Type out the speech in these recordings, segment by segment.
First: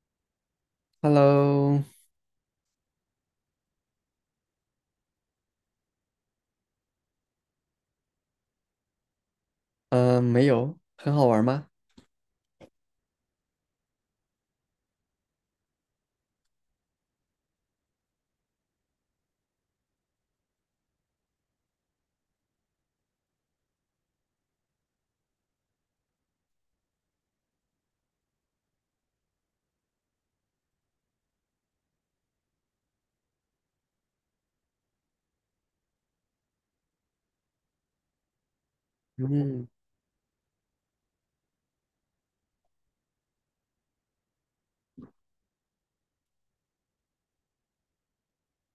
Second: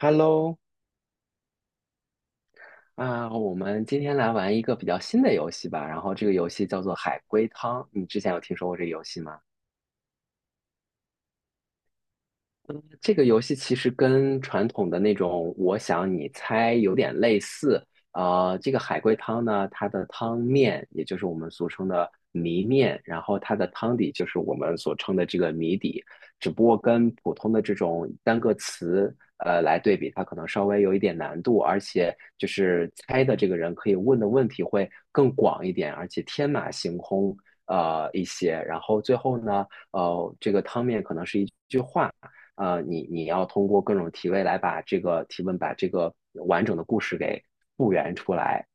Hello，Hello。我们今天来玩一个比较新的游戏吧。然后这个游戏叫做海龟汤，你之前有听说过这个游戏吗？没有，很好玩吗？这个游戏其实跟传统的那种我想你猜有点类似。这个海龟汤呢，它的汤面也就是我们俗称的谜面，然后它的汤底就是我们所称的这个谜底，只不过跟普通的这种单个词来对比，它可能稍微有一点难度，而且就是猜的这个人可以问的问题会更广一点，而且天马行空一些。然后最后呢，嗯，这个汤面可能是一句话。你要通过各种提问来把这个提问把这个完整的故事给复原出来。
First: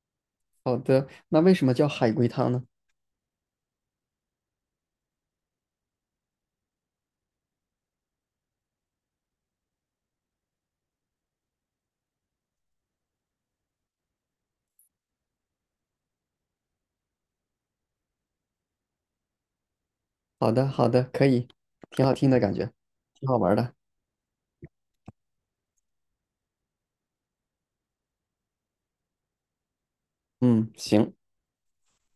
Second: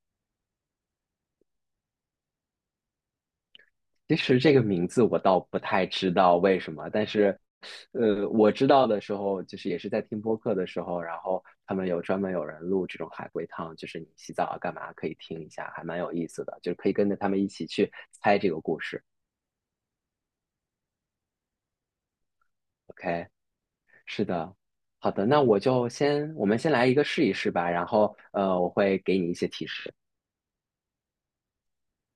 好的。那为什么叫海龟汤呢？其实这个名字我倒不太知道为什么，但是，我知道的时候就是也是在听播客的时候，然后他们有专门有人录这种海龟汤，就是你洗澡啊干嘛可以听一下，还蛮有意思的，就是可以跟着他们一起去猜这个故事。好的，好的，可以，挺好听的感觉，挺 OK,好玩的。是的。好的，那我就先，我们先来一个试一试吧，然后我会给你一些提示。嗯，行。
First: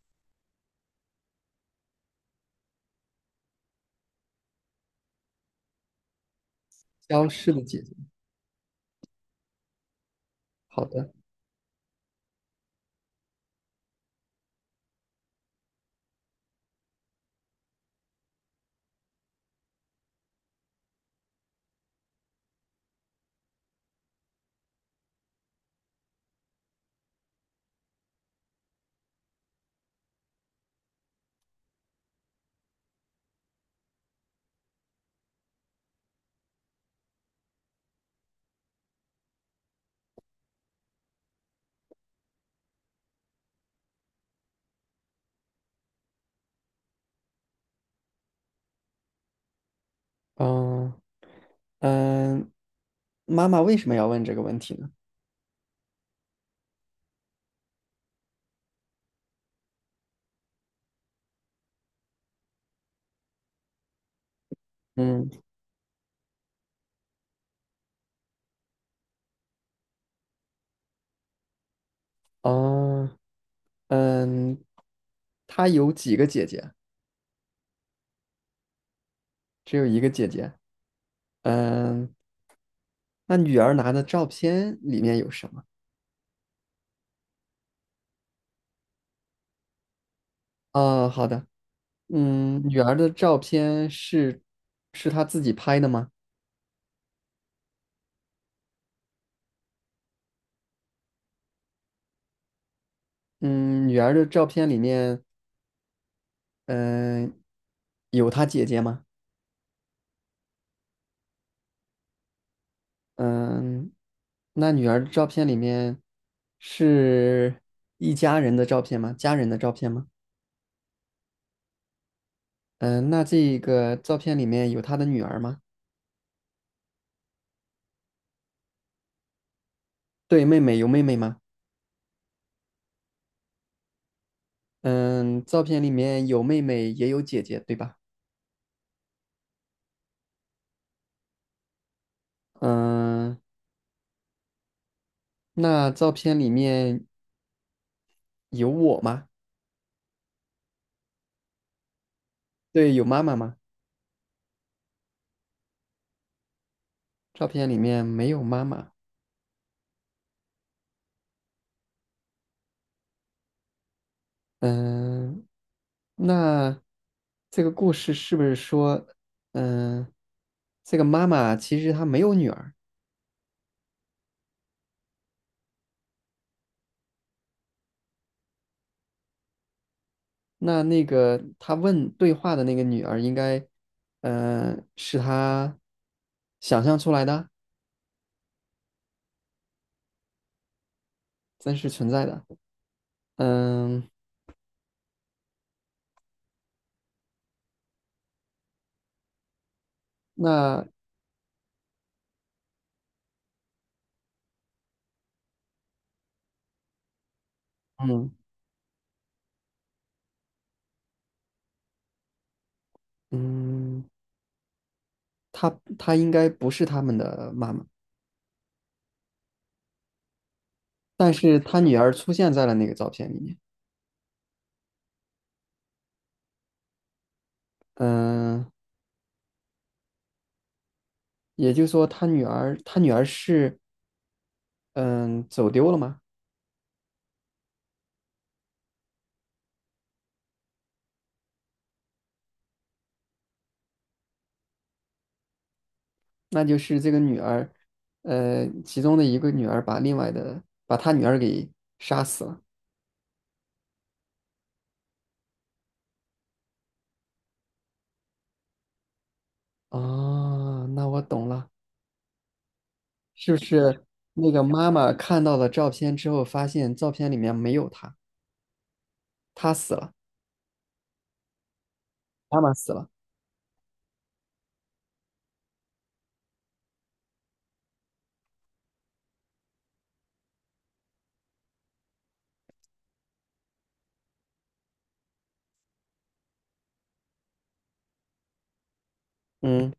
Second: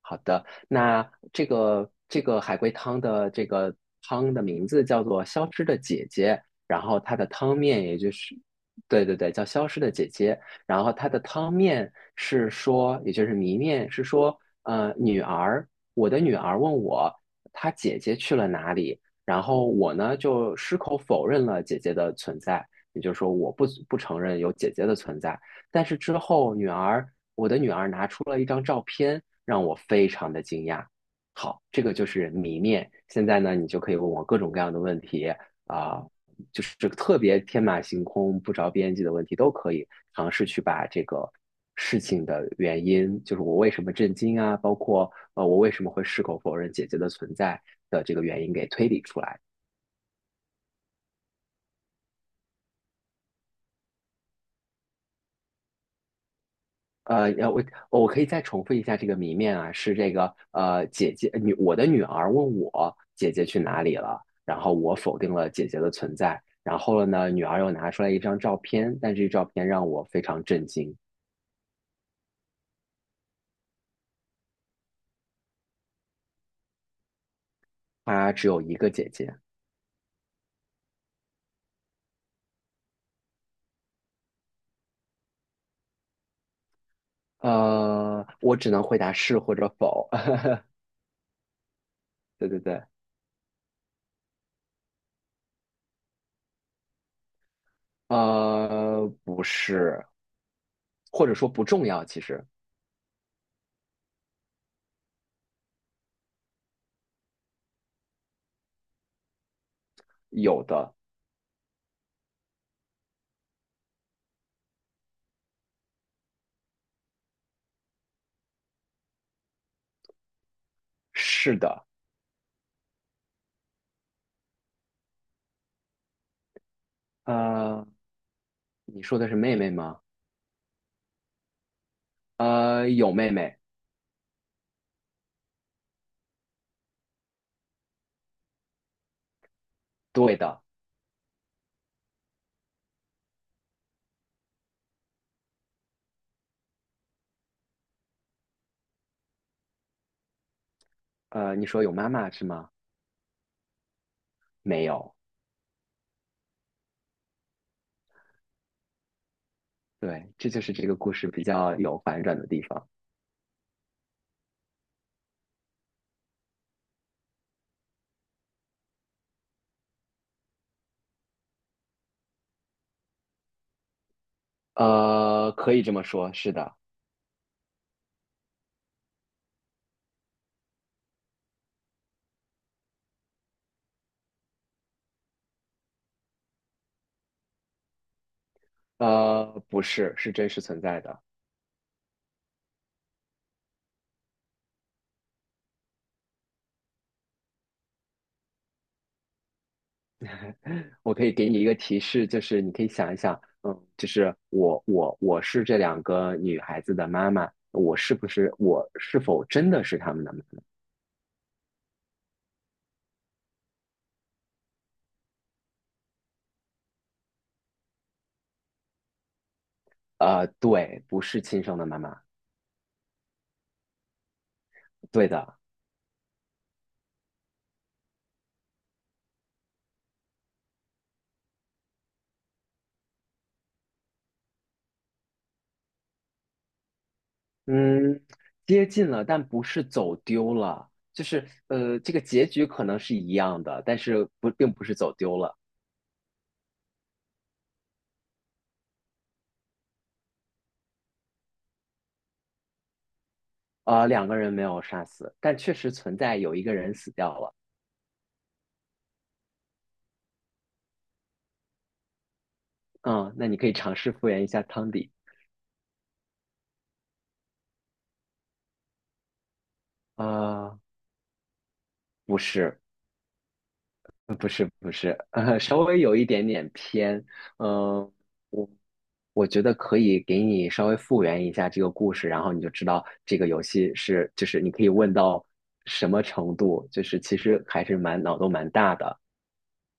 好那这个海龟汤的这个汤的名字叫做《消失的姐姐》，然后它的消失汤的姐面姐。也就是，对对对，叫《消失的姐姐》，然好后它的。的汤面是说，也就是谜面是说，呃，女儿，我的女儿问我，她姐姐去了哪里，然后我呢就矢口否认了姐姐的存在，也就是说我不承认有姐姐的存在，但是之后女儿。我的女儿拿出了一张照片，让我非常的惊讶。好，这个就是谜面。现在呢，你就可以问我各种各样的问题啊、呃就是特别天马行空、不着边际的问题都可以尝试去把这个事情的原因，就是我为什么震惊啊，包括我为什么会矢口否认姐姐的存在的这个原因给推理出来。嗯嗯，妈妈为什么要问这个问题呢？呃，要我我可以再重复一下这个谜面啊，是这个呃，姐姐女我的女儿问我姐姐去哪里了，然后我否定嗯。了姐姐的存在，然后了呢，女儿又拿出来一张照片，但这照片让我非常震惊，哦。嗯，她有几个姐姐？她只有一个姐姐，只有一个姐姐。嗯，那女儿拿的照片里面有什么？我只能回答是或者否，哦，好的。对对嗯，女对，儿的照片是是她自己拍的吗？不是，或者说不重要，其实嗯，女儿的照片里面，嗯、有她姐姐吗？有的嗯，那女儿的照片里面是一家人的照片吗？家人的照片吗？是的，嗯，那这个照片里面有她的女儿吗？呃，你说的是妹妹吗？对，妹妹有妹妹吗？有妹妹，嗯，照片里面有妹妹也有姐姐，对吧？对的。嗯，那照片里面有我吗？你说有妈妈是吗？对，有妈妈吗？没有，照片里面没有妈妈。对，这就是这个故事比较有反转的地方。嗯，那这个故事是不是说，嗯，这个妈妈其实她没有女儿？可以这么说，是的，那那个她问对话的那个女儿，应该，嗯，是她想象出来的。不是，是真实存在的。真实存在的。嗯，那我可以给你一个提示，就是你可以想一想，嗯，就是我是这两个女孩子的妈妈，我是不嗯。是我是否真的是她们的妈妈？嗯，她她应该不是他们的妈妈，对，不但是是亲生她的女妈儿妈，出现在了那个照片里面。对的。嗯，也就是说，她女儿是。嗯，走丢了吗？嗯，接近了，但不是走丢了，就是这个结局可能是一样的，但是不，并不是走丢了。那就是这个女儿，呃，其中的一个女儿把另外的把她女儿给杀死了。啊，两个人没有杀死，但确实存在有一个人死掉了。啊，那我懂了。嗯，那是不你可以尝是试复原一那下个妈汤妈底。看到了照片之后，发现照片里面没有她，她死了，啊，不妈妈是，死了。不是，稍微有一点点偏。嗯、我。我觉得可以给你稍微复原一下这个故事，然后你就知道这个游戏是，就是你可以问到什么程度，就是其实还是蛮脑洞蛮大的。嗯。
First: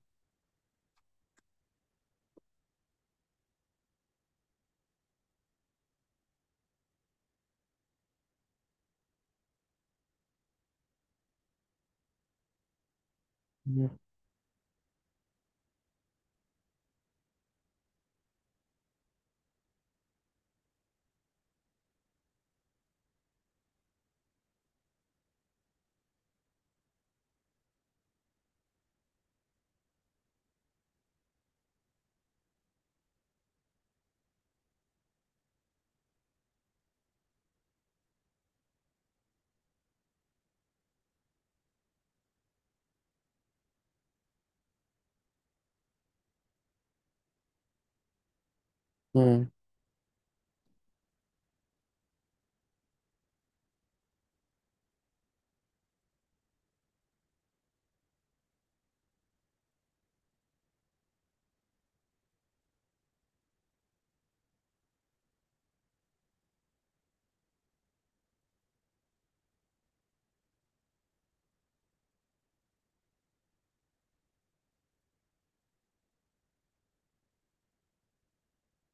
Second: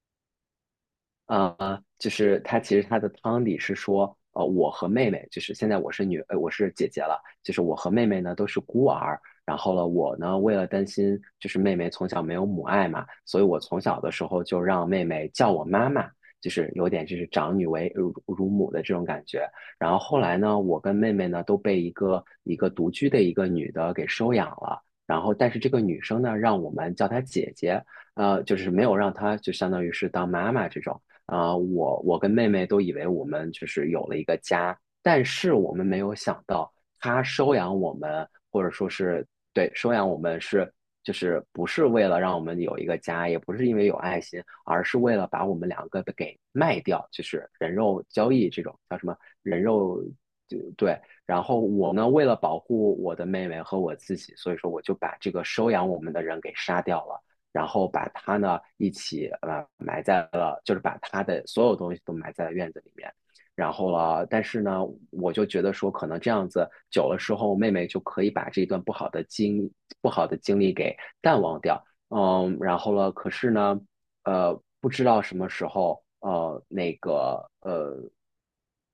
啊，就是他其实他的汤底是说，我和妹妹，就是现在我是女，我是姐姐了，就是我和妹妹呢都是孤儿。然后呢，我呢为了担心，就是妹妹从小没有母爱嘛，所以我从嗯。小的时候就让妹妹叫我妈妈，就是有点就是长女为乳母的这种感觉。然后后来呢，我跟妹妹呢都被一个独居的一个女的给收养了。然后，但是这个女生呢，让我们叫她姐姐，就是没有让她就相当于是当妈妈这种。啊，我跟妹妹都以为我们就是有了一个家，但是我们没有想到，他收养我们，或者说是对收养我们是就是不是为了让我们有一个家，也不是因为有爱心，而是为了把我们两个的给卖掉，就是人肉交易这种叫什么嗯。人肉。就对，然后我呢，为了保护我的妹妹和我自己，所以说我就把这个收养我们的人给杀掉了。然后把它呢一起埋在了，就是把它的所有东西都埋在了院子里面。然后了，但是呢，我就觉得说，可能这样子久了之后，妹妹就可以把这一段不好的经历给淡忘掉。嗯，然后了，可是呢，不知道什么时候，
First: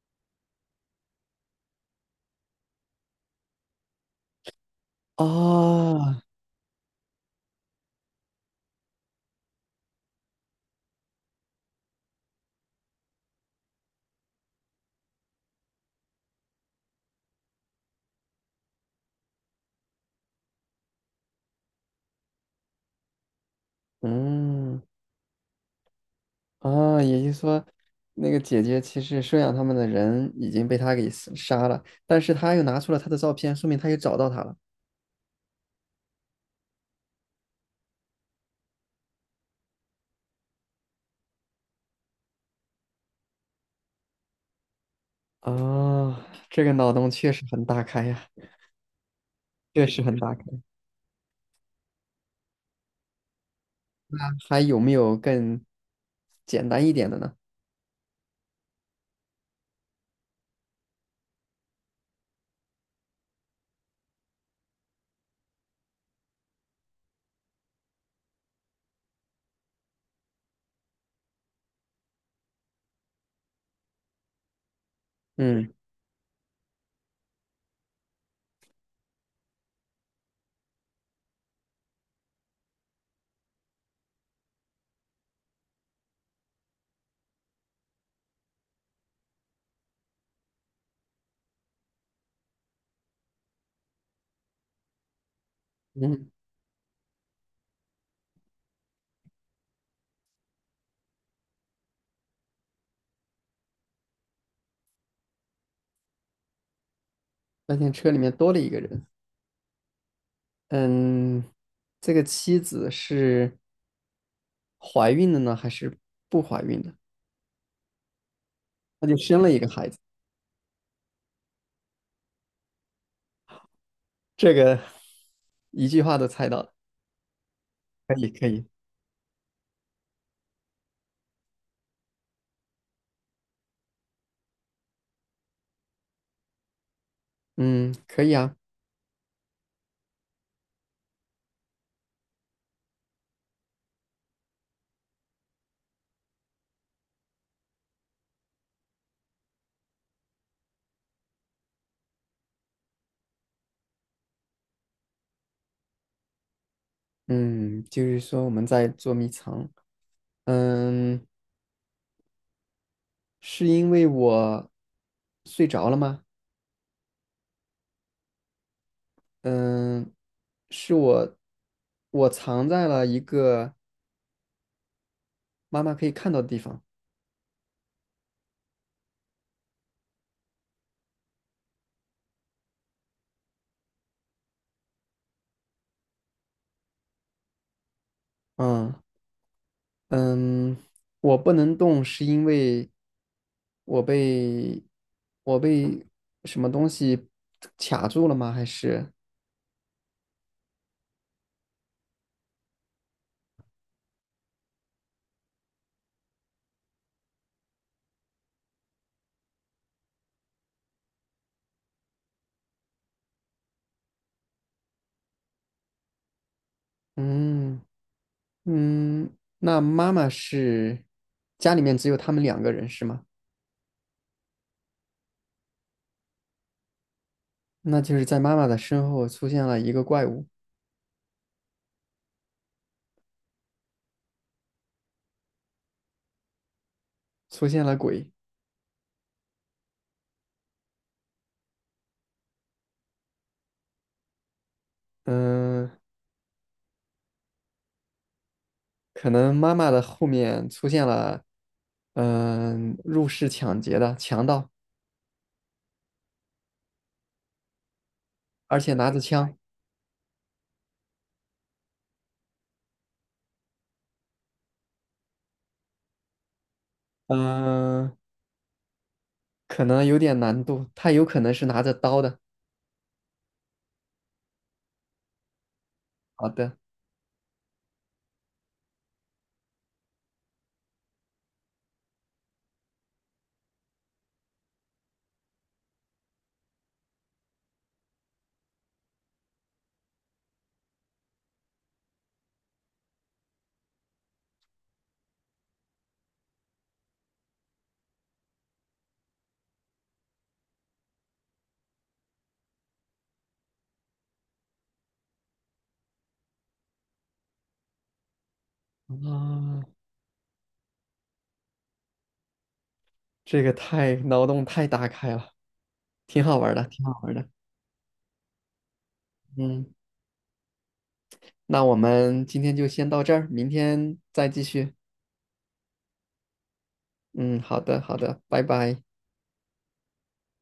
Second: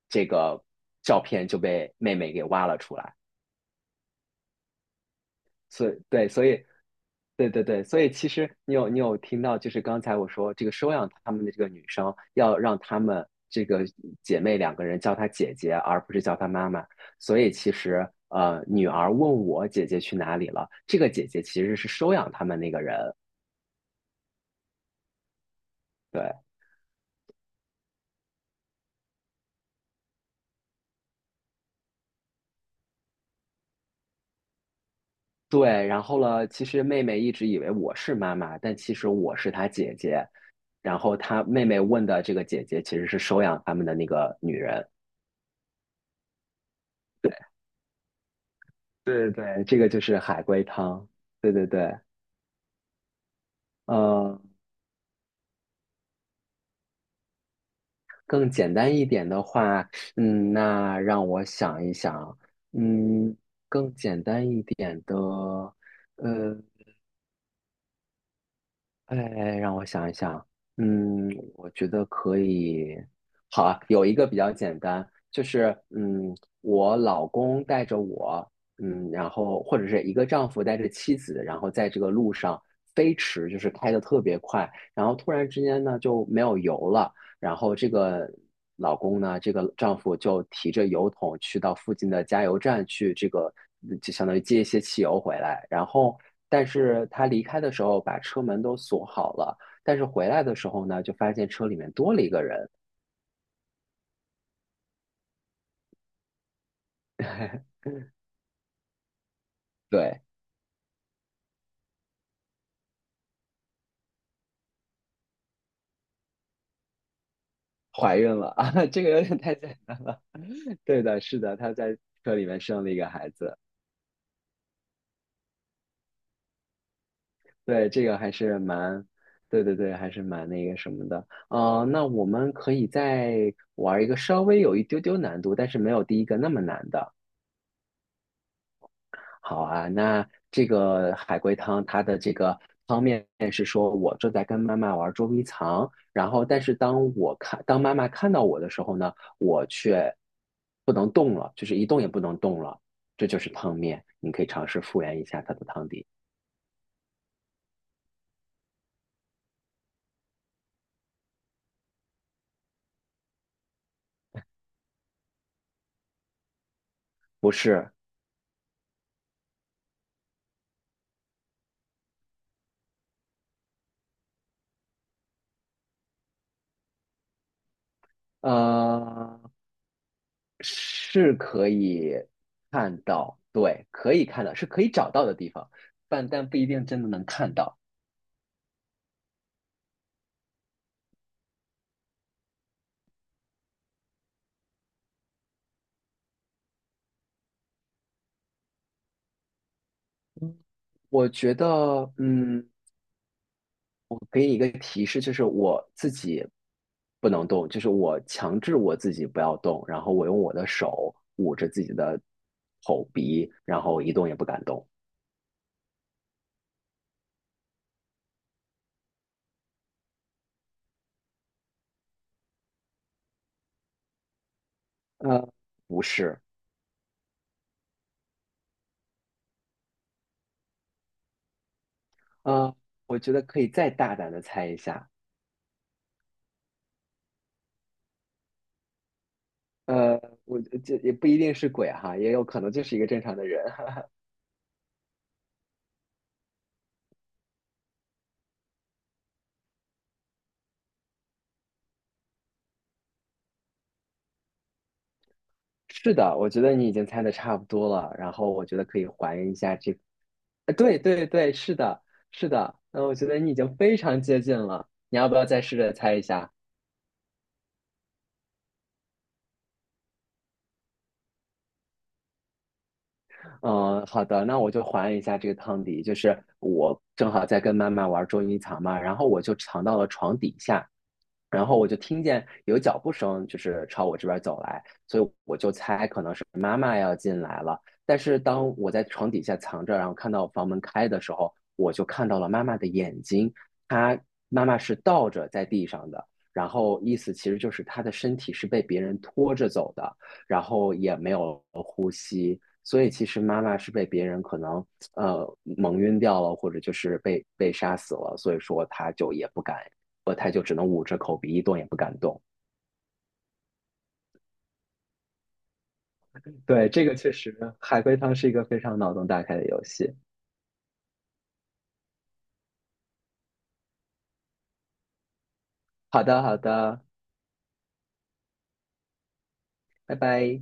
这个照片就被妹妹给挖了出来。所以啊。对，所以对对对，所以其实你有听到，就是刚才我说这个收养他们的这个女生，要让她们这个姐妹两个人叫她姐姐，而不是叫她妈妈。所以其实女儿问我姐姐去哪里了，这个姐姐其实是收养他们那个人。嗯。对啊，也就是说，那个姐姐其实收养他们的人已经被他给死杀了，但是他又拿出了她的照片，说明他又找到她了。对，然后了，其实妹妹一直以为我是妈妈，但其实我是她姐姐。然后她妹妹问的这个姐姐其实是收养他们的那个女人。啊，这个脑洞确实很大开呀，对对，对，这确个就实很是大海开。龟汤。对对对，呃，还有没有更简单一点的呢？更简单一点的话，嗯，那让我想一想，嗯，更简单一点的，呃，哎，让我想一想，嗯，我觉得可以。好啊，有一个比较简单，就嗯。是嗯，我老公带着我，嗯，然后或者是一个丈夫带着妻子，然后在这个路上飞驰，就是开得特别快，然后突然之间呢就没有油了，然后这个老公呢，这个丈夫就提着油桶去到附近的加油站去，这个嗯就相当于接一些汽油回来。然后，嗯，但是他离开的时候把车门都锁好了，但是回来的时候呢，就发现车里面多了一个人，发 现车里面多了一个人。对，嗯，这个妻子是怀孕的呢，还是不怀孕的？怀孕了啊，这那个就有点生了太一个简孩子。单。对的，是的，她在车里面生了一个孩子。这个一句话都猜到了，对，这可个以还可是以，蛮，对对对，还是蛮那个什么的。那我们可以再玩一个稍微有一丢丢难度，但是没有第一个那么难的。嗯，可以啊。好啊，那这个海龟汤它的这个汤面是说，我正在跟妈妈玩捉迷藏，然后但是当我看，当妈妈看到我的时候呢，我却不能动了，就是一动也不能动了，这就是汤面。你可以尝试复原一下它的汤底，嗯，就是说我们在捉迷藏。嗯，是因为我睡着了吗？不是，嗯，是我藏在了一个妈妈可以看到的地方。呃，是可以看到，对，可以看到，是可以找到的地方，但不一定真的能看到。嗯。嗯，我不能动是因为我被我被什么东西卡住了吗？还是我觉得，嗯。我给你一个提示，就是我自己不能动，就是我强制我自己不要动，然后我用我的手捂着自己的口鼻，然后一动也不敢动。嗯。嗯，那妈妈是家里面只有他们两个人是吗？呃，不是，那就是在妈妈的身后出现了一个怪物。呃，我觉得可以再大胆的猜一下。出现了鬼。呃，我这也不一定是鬼哈，也有可能就是一个正常的人。嗯，可能妈妈的后面出现了。入室抢劫的强盗，是的，我觉得你已经猜的差不多了，然后我觉而得且可以拿着还原枪。一下这个对对对，是的，是的，嗯，我觉得你已经非常接近了，你要不要再试着猜一下？嗯、可能有点难度，他有可能是拿着刀的。嗯，好的，那我就还一下这个汤底，就是好的。我正好在跟妈妈玩捉迷藏嘛，然后我就藏到了床底下，然后我就听见有脚步声，就是朝我这边走来，所以我就猜可能是妈妈要进来了。但是当我在床底下藏着，然后看到房门开的时候，我就看到了妈妈的眼睛，她妈妈是倒着在地上的，然后意思其实就是她的身体是被别人拖着走的，然后也没有呼吸。所以其实妈妈是被别人可能蒙晕掉了，或者就是被杀死了，所以说她就也不敢，啊，她就只能捂着口鼻一动也不敢动。这个太脑洞太大开了，挺好玩儿的，对，挺这个好玩确儿的。实，海龟汤是一个非常脑洞大开的游嗯，戏。那我们今天就先到这儿，明天再继续。好的，好的，嗯，好的，好的，拜拜。拜拜。